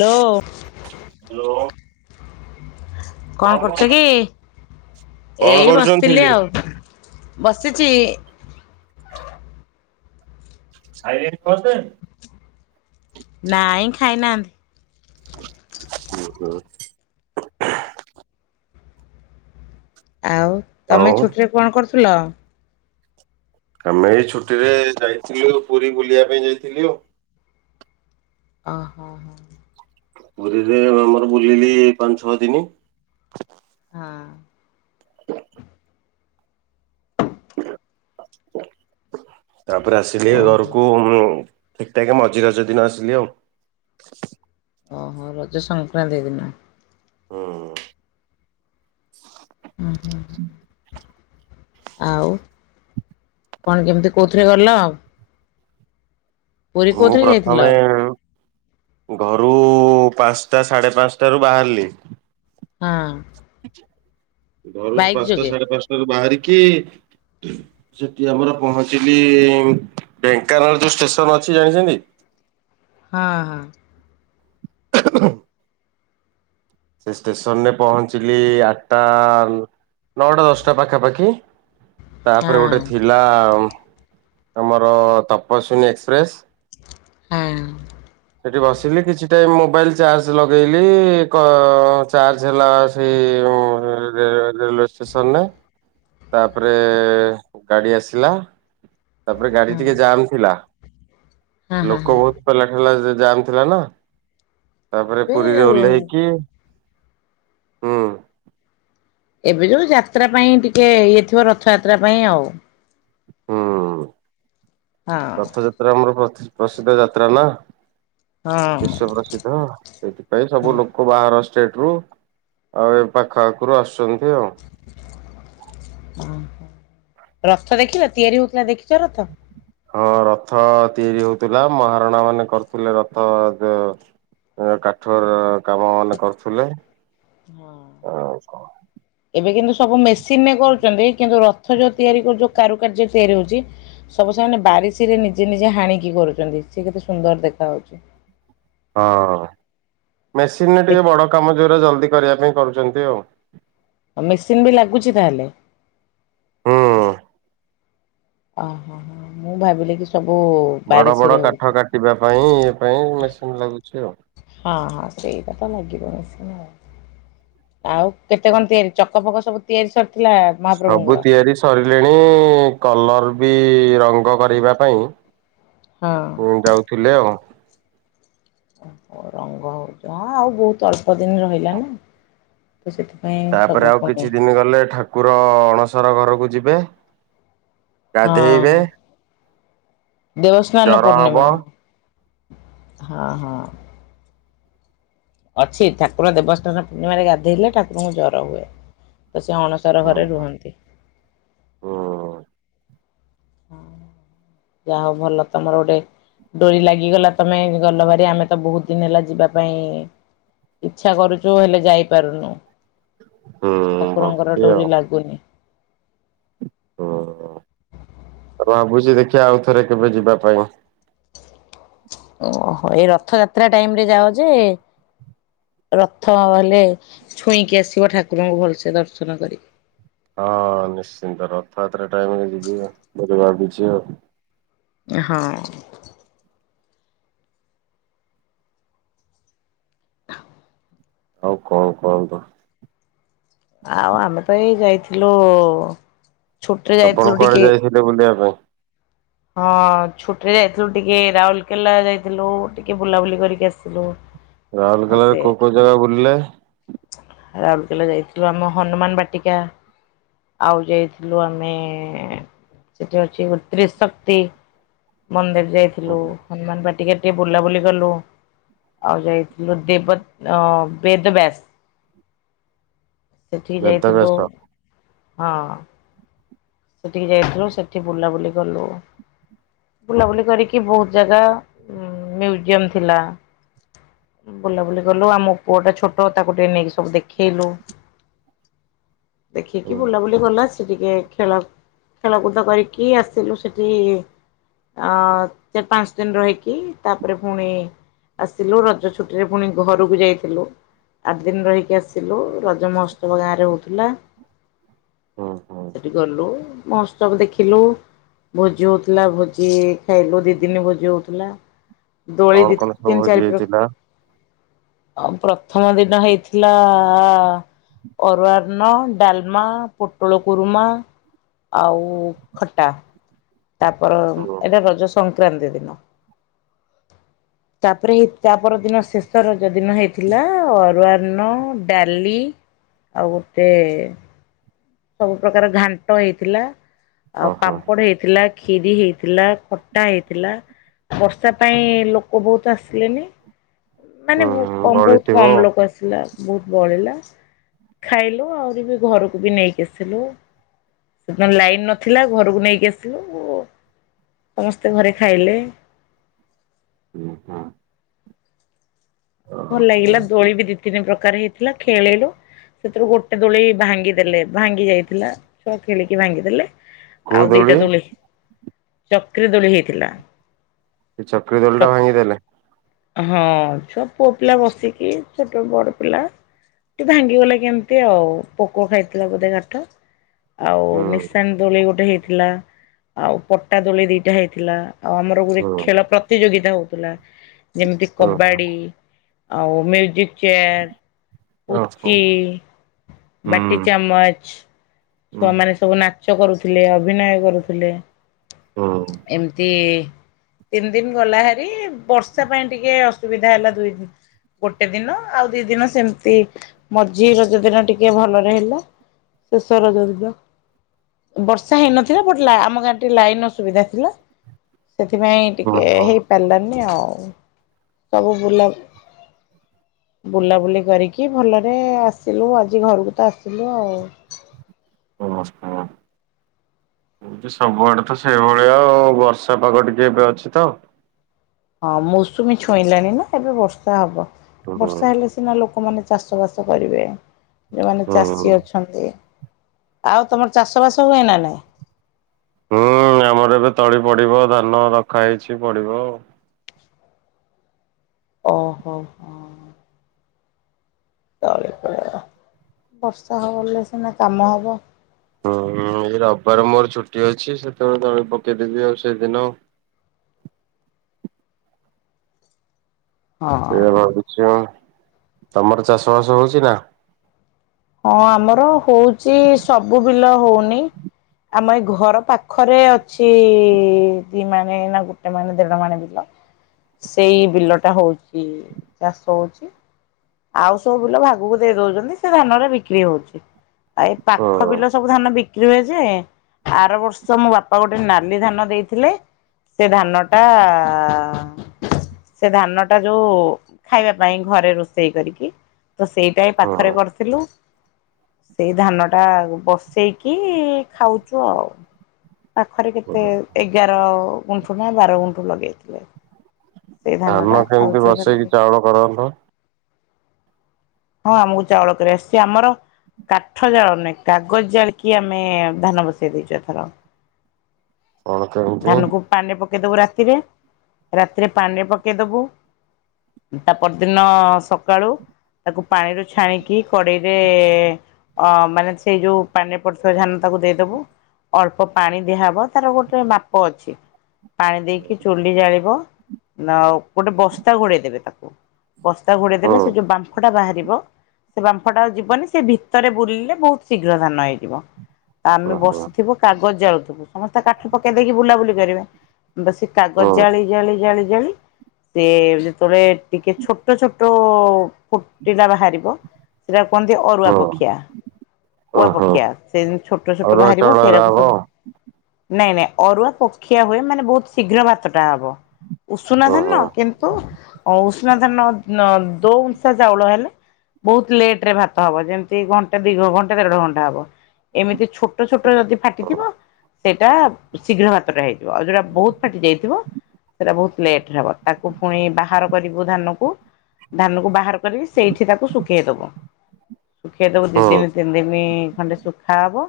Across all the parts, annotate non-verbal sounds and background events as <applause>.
ହଁ। ହ୍ୟାଲୋ। କଣ କରୁଛ କି? କଣ ଏଇ କରୁଛନ୍ତି? ବସିଥିଲି ଆଉ। ବସିଚି। ସାଇଲେଣି ପାସ୍‌ପେ ନାଇଁ ଖାଇନାହାନ୍ତି। ଓହୋ। ଆଉ ତମେ ଆଉ ଛୁଟିରେ କଣ କରୁଥିଲ? ଖାଲି ଏଇ ଛୁଟି ରେ ଯାଇଥିଲୁ ପୁରୀ ବୁଲିବା ପାଇଁ ଯାଇଥିଲୁ ଆଉ। ଅହ। <unintelligible> ବୁଲିଲି ପାଞ୍ଚ ଛଅ ଦିନ। ହଁ। ହ ତାପରେ ଆସିଲି ଓହୋ ଘରକୁ ଉଁ ଠିକ୍ ଠାକ୍ ମଝି ରଜ ଦିନ ଆସିଲି ଆଉ। ଓହୋ ରଜ ସଂକ୍ରାନ୍ତି ଦିନ? ହୁଁ। ହୁଁ। ହୁଁ। ଆଉ କଣ କେମିତି କୋଉଥିରେ ଗଲ? ପୁରୀ ମୁଁ କୋଉଥିରେ ଯାଇଥିଲ? ପ୍ରଥମେ ଘରୁ ପାଞ୍ଚଟା ସାଢ଼େ ପାଞ୍ଚଟାରୁ ବାହାରିଲି ହୁଁ। ଘରୁ ପାଞ୍ଚଟା ଯୋଗେ ସାଢେ ପାଞ୍ଚଟାରୁ ବାହାରିକି ସେଠି ଆମର ପହଞ୍ଚିଲି ଢେଙ୍କାନାଳ ଯୋଉ ଷ୍ଟେସନ ଅଛି ଜାଣିଛନ୍ତି? ହଁ ହଁ। ସେ ଷ୍ଟେସନରେ ପହଞ୍ଚିଲି ଆଠଟା ନଅଟା ଦଶଟା ପାଖାପାଖି। ହଁ ତାପରେ ଗୋଟେ ଥିଲା ଆଉ ଆମର ତପସ୍ୱିନୀ ଏକ୍ସପ୍ରେସ୍ - ହୁଁ। ସେଠି ବସିଲି କିଛି ଟାଇମ ମୋବାଇଲ ଚାର୍ଜ ଲଗେଇଲି ଇ କ ଚାର୍ଜ ହେଲା ସେ ଉଁ ରେ-ରେଲୱେ ଷ୍ଟେସନରେ। ତାପରେ ଏ ଗାଡ଼ି ଆସିଲା। ତାପରେ ଗାଡି ଟିକେ ଜାମ୍ ଥିଲା। ହଁ ହଁ ହଁ। ଲୋକ ବହୁତ ଥେଲା ଜାମ୍ ଥିଲା ନା। ହଁ ତାପରେ ଏବେ ପୁରୀରେ ଓହ୍ଲେଇକି ହୁଁ। ଏବେ ଯୋଉ ଯାତ୍ରା ପାଇଁ ଟିକେ ଇଏ ଥିବ ରଥଯାତ୍ରା ପାଇଁ ଆଉ। ହୁଁ ହଁ ରଥଯାତ୍ରା ଆମର ପ୍ରତ୍ ପ୍ରସିଦ୍ଧ ଯାତ୍ରା ନା। ହଁ ବିଶ୍ଵ ପ୍ରସିଦ୍ଧ ସେଇଥିପାଇଁ ସବୁ ହଁ ଲୋକ୍ କ ବାହାର ଷ୍ଟେଟ ରୁ ଆଉ ଏ ପାଖ ଆଖରୁ ଆସୁଚନ୍ତି ଆଉ। ଅ ହଁ। ରଥ ଦେଖିଲ ତିଆରି ହଉଥିଲା ଦେଖିଚ ରଥ? ହଁ ରଥ ତିଆରି ହଉଥିଲା ମହାରଣା ମାନେ କରୁଥିଲେ ରଥ ଦ କାଠର କାମ ମାନେ କରୁଥିଲେ। ହଁ। ଆଉ ହଁ। ଏବେ କିନ୍ତୁ ସବୁ ମେସିନରେ କରୁଚନ୍ତି କିନ୍ତୁ ରଥ ଯୋଉ ତିଆରି କରୁ ଯୋଉ କାରୁକାର୍ଯ୍ୟରେ ତିଆରି ହଉଚି ସବୁ ସେମାନେ ବାରିଶୀ ରେ ନିଜେ ନିଜେ ହାଣିକି କରୁଚନ୍ତି। ସେ କେତେ ସୁନ୍ଦର ଦେଖା ଯାଉଚି। ହଁ ମେସିନ୍ରେ ଦେଖ ଟିକେ ବଡ଼ କାମ ଯୋଉରା ଜଲ୍ଦି କରିବା ପାଇଁ କରୁଚନ୍ତି ଆଉ। ଆ ମେସିନ ବି ଲାଗୁଚି ତାହେଲେ? ହୁଁ ଅ ହ ହ ହ ମୁଁ ଭାବିଲି କିି ବଡ ବଡ କାଠ କାଟିବା ପାଇଁ ଇଏ ପାଇଁ ମେସିନ ଲାଗୁଛି ଆଉ। ହଁ ହଁ ସେଇପା ତ ଲାଗିବ ମେସିନ୍ ଆଉ। ଆଉ କେତେ କଣ ତିଆରି ଚକ ଫକ ସବୁ ତିଆରି ସରିଥିଲା? ସବୁ ମହାପ୍ରଭୁଙ୍କର? ତିଆରି ସରିଲେଣି କଲର ବି ରଙ୍ଗ କରିବା ପାଇଁ ଉଁ ହଁ ଯାଉଥିଲେ ଆଉ। ଓୋ ହୋ ରଙ୍ଗ ହଉଚି। ହଁ ଆଉ ବହୁତ ଅଳ୍ପ ଦିନ ରହିଲା ନା। ତ ସେଥିପାଇଁ ସବୁ ତାପରେ ଆଉ ପୁଣି କିଛି ଦିନ ଗଲେ ଠା କୁର ଅଣସର ଘରକୁ ଯିବେ ହଁ ଗାଧେଇବେ। ଦେବସ୍ନାନ ଜର ପୂର୍ଣ୍ଣିମା ହବ ହଁ ହଁ ହଁ। ଅଛି ଠାକୁର ଦେବସ୍ନାନ ପୂର୍ଣ୍ଣିମାରେ ଗାଧେଇଲେ ଠାକୁରଙ୍କୁ ଜର ହୁଏ। ତ ସେ ଅଣସର ହୁଁ ଘରେ ରୁହନ୍ତି। ହୁଁ। ଯାହା ହଉ ଭଲ ତମର ଗୋଟେ ଡୋରି ଲାଗିଗଲା ତମେ ଗଲ ଭାରି ଆମେ ତ ବହୁତ ଦିନ ହେଲା ଯିବା ପାଇଁ ଇଚ୍ଛା କରୁଚୁ ହେଲେ ଯାଇପାରୁନୁ। ହୁଁ ଠାକୁରଙ୍କର ଭକ୍ତି ଆଉ ଡୋରି ଲାଗୁନି। ଉଁ ଭାବୁଚି ଦେଖିଆ ଆଉ ଥରେ କେବେ ଯିବା ପାଇଁ। ଓହୋ ଏଇ ରଥଯାତ୍ରା ଟାଇମ ରେ ଯାଅ ଯେ ରଥ ହେଲେ ଛୁଇଁକି ଆସିବ ଠାକୁରଙ୍କୁ ଭଲସେ ଦର୍ଶନ କରି। ହଁ ନିଶ୍ଚିନ୍ତ ରଥଯାତ୍ରା ଟାଇମରେ ଯିବି ବୋଲି ଭାବିଛି ଆଉ। ଏ ହଁ। ଆଉ କଣ କୁହନ୍ତୁ। ଆଉ ଆମେ ତ ଏଇ ଯାଇଥିଲୁ ଛୁଟିରେ ଆପଣ ଯାଇଥିଲୁ କୁଆଡେ ଟିକେ ଯାଇଥିଲେ ବୁଲିବା ପାଇଁ? ହଁ ଛୁଟିରେ ଯାଇଥିଲୁ ଟିକେ ରାଉଲକେଲା ଯାଇଥିଲୁ ଟିକେ ବୁଲାବୁଲି କରିକି ଆସିଥିଲୁ। ରାଉଲକେଲାରେ କୋଉ କୋଉ ଜାଗା ବୁଲିଲେ? ରାଉରକେଲା ଯାଇଥିଲୁ ଆମ ହନୁମାନ ବାଟିକା ଆଉ ଯାଇଥିଲୁ ଆମେ ସେଠି ଅଛି ଗୋ ତ୍ରିଶକ୍ତି ମନ୍ଦିର୍ ଯାଇଥିଲୁ ହନୁମାନ ବାଟିକା ଟିକେ ବୁଲାବୁଲି କଲୁ। ଆଉ ଯାଇଥିଲୁ ଦେବ ଅଂ ବେଦବ୍ୟାସ୍। ସେଠିକି ଯାଇଥିଲୁ ବେଦବ୍ୟାସ ହଁ। ସେଠିକି ଯାଇଥିଲୁ ସେଠି ବୁଲାବୁଲି କଲୁ। ବୁଲାବୁଲି କରିକି ବୋହୁତ ଜାଗା ମ୍ୟୁଜିୟମ୍ ଥିଲା। ବୁଲାବୁଲି କଲୁ ଆମ ପୁଅଟା ଛୋଟ ତାକୁ ଟିକେ ନେଇକି ସବୁ ଦେଖେଇଲୁ। ହୁଁ ଦେଖିକି ବୁଲାବୁଲି କଲା ସେ ଟିକେ ଖେଳ ଖେଳକୁଦ କରିକି ଆସିିଲୁ ସେଠି ଅଂ ଚାର ପାଞ୍ଚ ଦିନ ରହିକି ତାପରେ ଫୁଣି ଆସିଲୁ ରଜ ଛୁଟିରେ ପୁଣି ଘରକୁ ଯାଇଥିଲୁ। ଆଠ ଦିନ୍ ରହିକି ଆସିଲୁ ରଜ ମହୋତ୍ସବ ଗାଁରେ ହୋଉଥିଲା। ହୁଁ ହୁଁ ସେଠି ଗଲୁ ମହୋତ୍ସବ ଦେଖିଲୁ। ଭୋଜି ହୋଉଥିଲା ଭୋଜି ଖାଇଲୁ ଦି ଦିନ ଭୋଜି ହୋଉଥୁଲା। ଦୋଳି କଣ ଦି କଣ ସବୁ ତିନ ଭୋଜି ଚାରି ପ୍ର ହେଇଥିଲା? ଅ ପ୍ରଥମ ଦିନ ହେଇଥିଲା ଆ ଅରୁଆ ଅନ୍ନ, ଡାଲମା, ପୋଟଳ କୁରୁମା ଆଉ ଖଟା। ତାପର ହୁଁ ଏଇଟା ରଜ ସଂକ୍ରାନ୍ତି ଦିନ। ତାପରେ ହେ ତାପର ଦିନ ଶେଷ ରଜ ଦିନ ହେଇଥିଲା ଅରୁଆ ଅନ୍ନ, ଡାଲି ଆଉ ଗୁଟେ ସବୁ ପ୍ରକାର ଘାଣ୍ଟ ହେଇଥିଲା ଆଉ ଓହୋ ପାମ୍ପଡ ହେଇଥିଲା। ଖିରି ହେଇଥିଲା ଖଟା ହେଇଥିଲା। ବର୍ଷା ପାଇଁ ଲୋକ ବୋହୁତ ଆସିଲେନି ମାନେ ହୁଁ ବୋ ହୁଁ କମ୍ ବୋହୁତ ବଳିଥିବ କମ୍ ଲୋକ ଆସି ଥିଲା ବୋହୁତ ବଳିଲା ଖାଇଲୁ ଆହୁରି ବି ଘରକୁ ବି ନେଇକି ଆସିଲୁ। ସେ ଦିନ ଲାଇନ୍ ନଥିଲା ଘରକୁ ନେଇକି ଆସିଲୁ। ସମସ୍ତେ ଘରେ ଖାଇଲେ। ହୁଁ ହଁ। ଭଲ ଲାଗିଲା ଦୋଳି ବି ଦି ତିନି ପ୍ରକାର ହେଇଥିଲା ଖେଳିଲୁ। ସେଥିରୁ ଗୋଟେ ଦୋଳି ଭାଙ୍ଗିଦେଲେ ଭାଙ୍ଗି ଯାଇଥିଲା ଛୁଆ ଖେଳିକି ଭାଙ୍ଗିଦେଲେ। ଆଉ ଦିଇଟା ଦୋଳି ଚକ୍ରୀ ଦୋଳି ହେଇଥିଲା। ସେ ଚକ୍ରୀ ଚ ଦୋଳିଟା ଭାଙ୍ଗିଦେଲେ? ହଁ ଛୁଆ ପୁଅ ପିଲା ବସିକି ଛୋଟ ବଡ ପିଲା ଏ ଭାଙ୍ଗିଗଲା କେମିତି ଆଉ ପୋକ ଖାଇଥିଲା ବୋଧେ କାଠ। ଆଉ ହୁଁ ନିଶାଣି ଦୋଳି ଗୋଟେ ହେଇଥିଲା ଆଉ ପଟା ଦୋଳି ଦିଇଟା ହେଇଥିଲା। ଆଉ ଆମର ଗୋଟେ ହୁଁ ଖେଳ ପ୍ରତିଯୋଗିତା ହୋଉଥିଲା। ଯେମିତି ହୁଁ କବାଡି ଆଉ ମ୍ୟୁଜିକ୍ ଚେୟାର ପୁଚି, ଓହୋ ହୁଁ ବାଟି ଚାମଚ ହୁଁ ଛୁଆ ମାନେ ସବୁ ନାଚ କରୁଥିଲେ ଅଭିନୟ କରୁଥିଲେ। ହୁଁ। ଏମିତି। ତିନି ଦିନ ଗଲା ଭାରି ବର୍ଷା ପାଇଁ ଟିକେ ଅସୁବିଧା ହେଲା ଦୁଇ ଦିନ। ଗୋଟେ ଦିନ ଆଉ ଦି ଦିନ ସେମିତି ମଝି ରଜ ଦିନ ଟିକେ ଭଲରେ ହେଲା। <unintelligible> ବର୍ଷା ହେଇନଥିଲା ବଟ ଆମ ଗାଁରେ ଟିକେ ଲାଇନ ର ଅସୁବିଧା ଥିଲା। ସେଥିପାଇଁ ଓହୋ ଟିକେ ହେଇପାରିଲାନି ଆଉ ସବୁ ବୁଲା ବୁଲାବୁଲି କରିକି ଭଲରେ ଆସିଲୁ ଆଜି ଘରକୁ ତ ଆସିଲୁ ଆଉ। <inaudible> ସବୁଆଡେ ତ ସେଇଭଳିଆଉ ବର୍ଷା ପାଗ ଟିକେ ଏବେ ଅଛି ତ। ହଁ ମୌସୁମୀ ଛୁଇଁଲାଣି ନା ଏବେ ବର୍ଷା ହବ ହୁଁ ବର୍ଷା ହେଲେ ସିନା ଲୋକମାନେ ଚାଷ ବାସ କରିବେ ଯେଉମାନେ ହୁଁ ଚାଷୀ ଅଛନ୍ତି। ଛନ୍ତି ଆଉ ତମର ଚାଷ ବାସ ହୁଏ ନା ନାଇଁ। ହୁଁ ଆମର ଏବେ ତଳି ପଡିବ ଧାନ ରଖା ହେଇଛି ପଡିବ ଆଉ। ଓହୋ ହୋ। ତଳିପଡିବ ବର୍ଷା ହେଲେ ସିନା କାମ ହବ। ହୁଁ ଏଇ ରବିବାର ମୋର ଛୁଟି ଅଛି ସେତେବେଳେ ତଳି ପକେଇଦେବି ଆଉ ସେଇଦିନ ଆଉ। ହଁ ସେଇଆ ଭାବିଛି ଆଉ ତମର ଚାଷ ବାସ ହଉଛି ନା। ହଁ ଆମର ହଉଛି ସବୁ ବିଲ ହଉନି। ଆମ ଏଇ ଘର ପାଖରେ ଅଛି ଦି ମାଣେ ନା ଗୋଟେ ମାଣ ଦେଢ ମାଣେ ବିଲ। ସେଇ ବିଲଟା ହଉଛି ଚାଷ ହଉଛି। ଆଉ ସବୁ ବିଲ ଭାଗକୁ ଦେଇ ଦଉଛନ୍ତି ସେ ଧାନରେ ବିକ୍ରି ହଉଛି ଆଉ ଏଇ ପାଖ ହଁ ବିଲ। ସବୁ ଧାନ ବିକ୍ରି ହୁଏ ଯେ ଆର ବର୍ଷ ମୋ ବାପା ଗୋଟେ ନାଲି ଧାନ ଦେଇଥିଲେ। ସେ ଧାନଟା ସେ ଧାନ ଟା ଯୋଉ ଖାଇବା ପାଇଁ ଘରେ ରୋଷେଇ ସେଇ କରିକି ତ ସେଇଟା ପାଖରେ କରିଥିଲୁ। ସେଇ ଧାନ ଟା ବସେଇକି ଖାଉଛୁ ଆଉ। ପାଖରେ କେତେ ହଁ ଏଗାର ଗୁଣ୍ଠୁ ନା ବାର ଗୁଣ୍ଠୁ ଲଗେଇଥିଲେ। ସେଇ ଧାନ ଟା ଖାଉଛ। <inaudible> କଣ କରନ୍ତ। ହଁ ଆମକୁ ଚାଉଳ କରି ଆସିଛି ଆମର। କାଠ ଜାଳ ନେଁ କାଗଜ ଜାଳ କି ଆମେ ଧାନ ବସେଇ ଦେଇଛୁ ଏଥର। କଣ କେମିତି ହୁଁ ଧାନ କୁ ପାଣିରେ ପକେଇଦବୁ ରାତିରେ ରାତିରେ ପାଣିରେ ପକେଇ ଦବୁ। ତା ପରଦିନ ସକାଳୁ। ତାକୁ ପାଣିରୁ ଛାଣିକି କଡେଇରେ। ଅ ମାନେ ସେଇ ଯୋଉ ପାଣିରେ ପଡିଥିବା ଧାନ ଟାକୁ ଦେଇଦବୁ। ଅଳ୍ପ ପାଣି ଦିଆହବ ତାର ଗୋଟେ ମାପ ଅଛି। ପାଣି ଦେଇକି ଚୁଲି ଜାଳିବ ନା ଗୋଟେ ବସ୍ତା ଘୋଡେଇଦବେ ତାକୁ। ବସ୍ତା ଘୋଡେଇ ଓ ଦେଲେ ସେ ଯଉ ବା ବାହାରିବ ସେ ବାମ୍ଫ ଟା ଯିବନି ସେ ଭିତରେ ବୁଲିଲେ ବହୁତ ଶୀଘ୍ର ଧାନ ହେଇଯିବ। ଆମେ ହୋ ବସିଥିବୁ କାଗଜ ଜାଳୁଥିବୁ ସମସ୍ତେ କାଠ ପକେଇ ଦେଇକି ବୁଲାବୁଲି କରିବେ ବ କାଗଜ ହୁଁ ଜାଳି ଜାଳି ଜାଳି ଜାଳି ସେ ଯେତେବେଳେ ଟିକେ ଛୋଟ ଛୋଟ ଫୁଟିଲା ବାହାରିବ ସେଟା କୁହନ୍ତି ଅରୁଆ ହୁଁ ପକ୍ଷିଆ। ଓ ଉଆ ହୋ ପକ୍ଷିଆ ସେ ଛୋଟ ଛୋଟ ଅରୁଆ ବାହାରିବ ଚାଉଳ ଏରା ସେଇଡାକୁ ହବ ସବୁ। ନାଇଁ ନାଇଁ ଅରୁଆ ପକ୍ଷିଆ ହୁଏ ମାନେ ବହୁତ ଶୀଘ୍ର ଭାତଟା ହବ ଉଷୁନା ଓ ହୋ ଧାନ କି ତ ଉଷୁନା ଧାନ ଦୋ ଉଂଷା ଚାଉଳ <unintelligible> ବହୁତ ଲେଟ ରେ ଭାତ ହବ, ଯେମିତି ଘଣ୍ଟା ଦୀର୍ଘ ଘଣ୍ ଦେଢ ଘଣ୍ଟା ହବ, ଏମିତି ଛୋଟ ଛୋଟ ଯଦି ଫାଟିଥିବ ହୁଁ ସେଇଟା ଶୀଘ୍ର ମାତ୍ରାରେ ହେଇଯିବ ଆଉ ଯୋଉଟା ବହୁତ ଫାଟି ଯାଇଚି ସେଇଟା ବହୁତ ଲେଟ ହବ, ତାକୁ ପୁଣି ବାହାର କରିବୁ ଧାନକୁ। ଧାନ କୁ ବାହାର କରିକି ସେଇଠି ତାକୁ ଶୁଖେଇ ଦବ, ଶୁଖେଇ ଦବ ସେ ହୁଁ <unintelligible> ଖଣ୍ଡେ ଶୁଖା ହବ।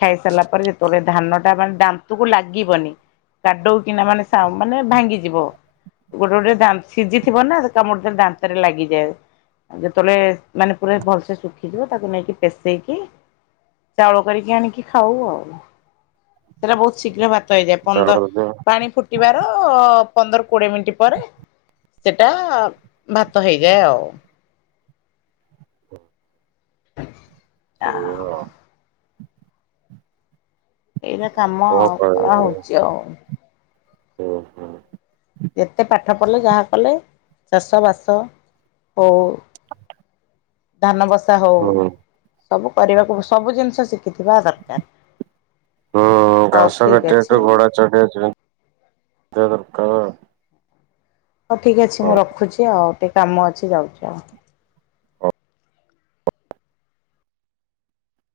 ଖାଇ ସାରିଲା ପରେ ଯେତେବେଳେ ଧାନଟା ମାନେ ଦାନ୍ତକୁ ଲାଗିନି <unintelligible> କିନା ମାନେ ସା ମାନେ ଭାଙ୍ଗିଯିବ। ଗୋଟେ ଗୋଟେ ଦା ସିଝିଥିବ ନା କାମୁଡ ଦାନ୍ତରେ ଲାଗିଯାଏ। ଯେତେବେଳେ ମାନେ ପୁରା ଭଲସେ ଶୁଖିଯିବ ତାକୁ ନେଇକି ପେଷେଇକି ଚାଉଳ କରିକି ଆଣିକି ଖାଉ ଆଉ। ସେଇଟା ବହୁତ ଶୀଘ୍ର ଭାତ ହେଇଯାଏ, ପନ୍ଦର ଚାଉଳ ପାଣି ଫୁଟିବାର ପନ୍ଦର କୋଡିଏ ମିନିଟ ପରେ ସେଇଟା ଭାତ ହେଇଯାଏ ଆଉ। <inaudible> ଆ ସେଇ ତ ଏଇଟା କାମ ଆଉ କଣ କରା ହୋଉଚି ଆଉ। ଓହୋ। ଯେତେ ପାଠ ପଢ଼ିଲେ ଯାହା କଲେ ଚାଷବାସ ହଉ ଧାନ ବସା ହଉ, ହୁଁ ସବୁ କରିବାକୁ ସବୁ ଜିନିଷ ଶିଖିଥିବା ଦରକାର। ହୁଁ ହଉ ଘାସ ଠିକ୍ ଅଛି କାଟିବାଠୁ ଘୋଡା ଚଢିଆ ଦରକାର ଆଉ। ହଉ ଠିକ ଅଛି ମୁଁ ରଖୁଛି ଆଉ, ଟିକେ କାମ ଅଛି ଯାଉଛି ଆଉ। ହଁ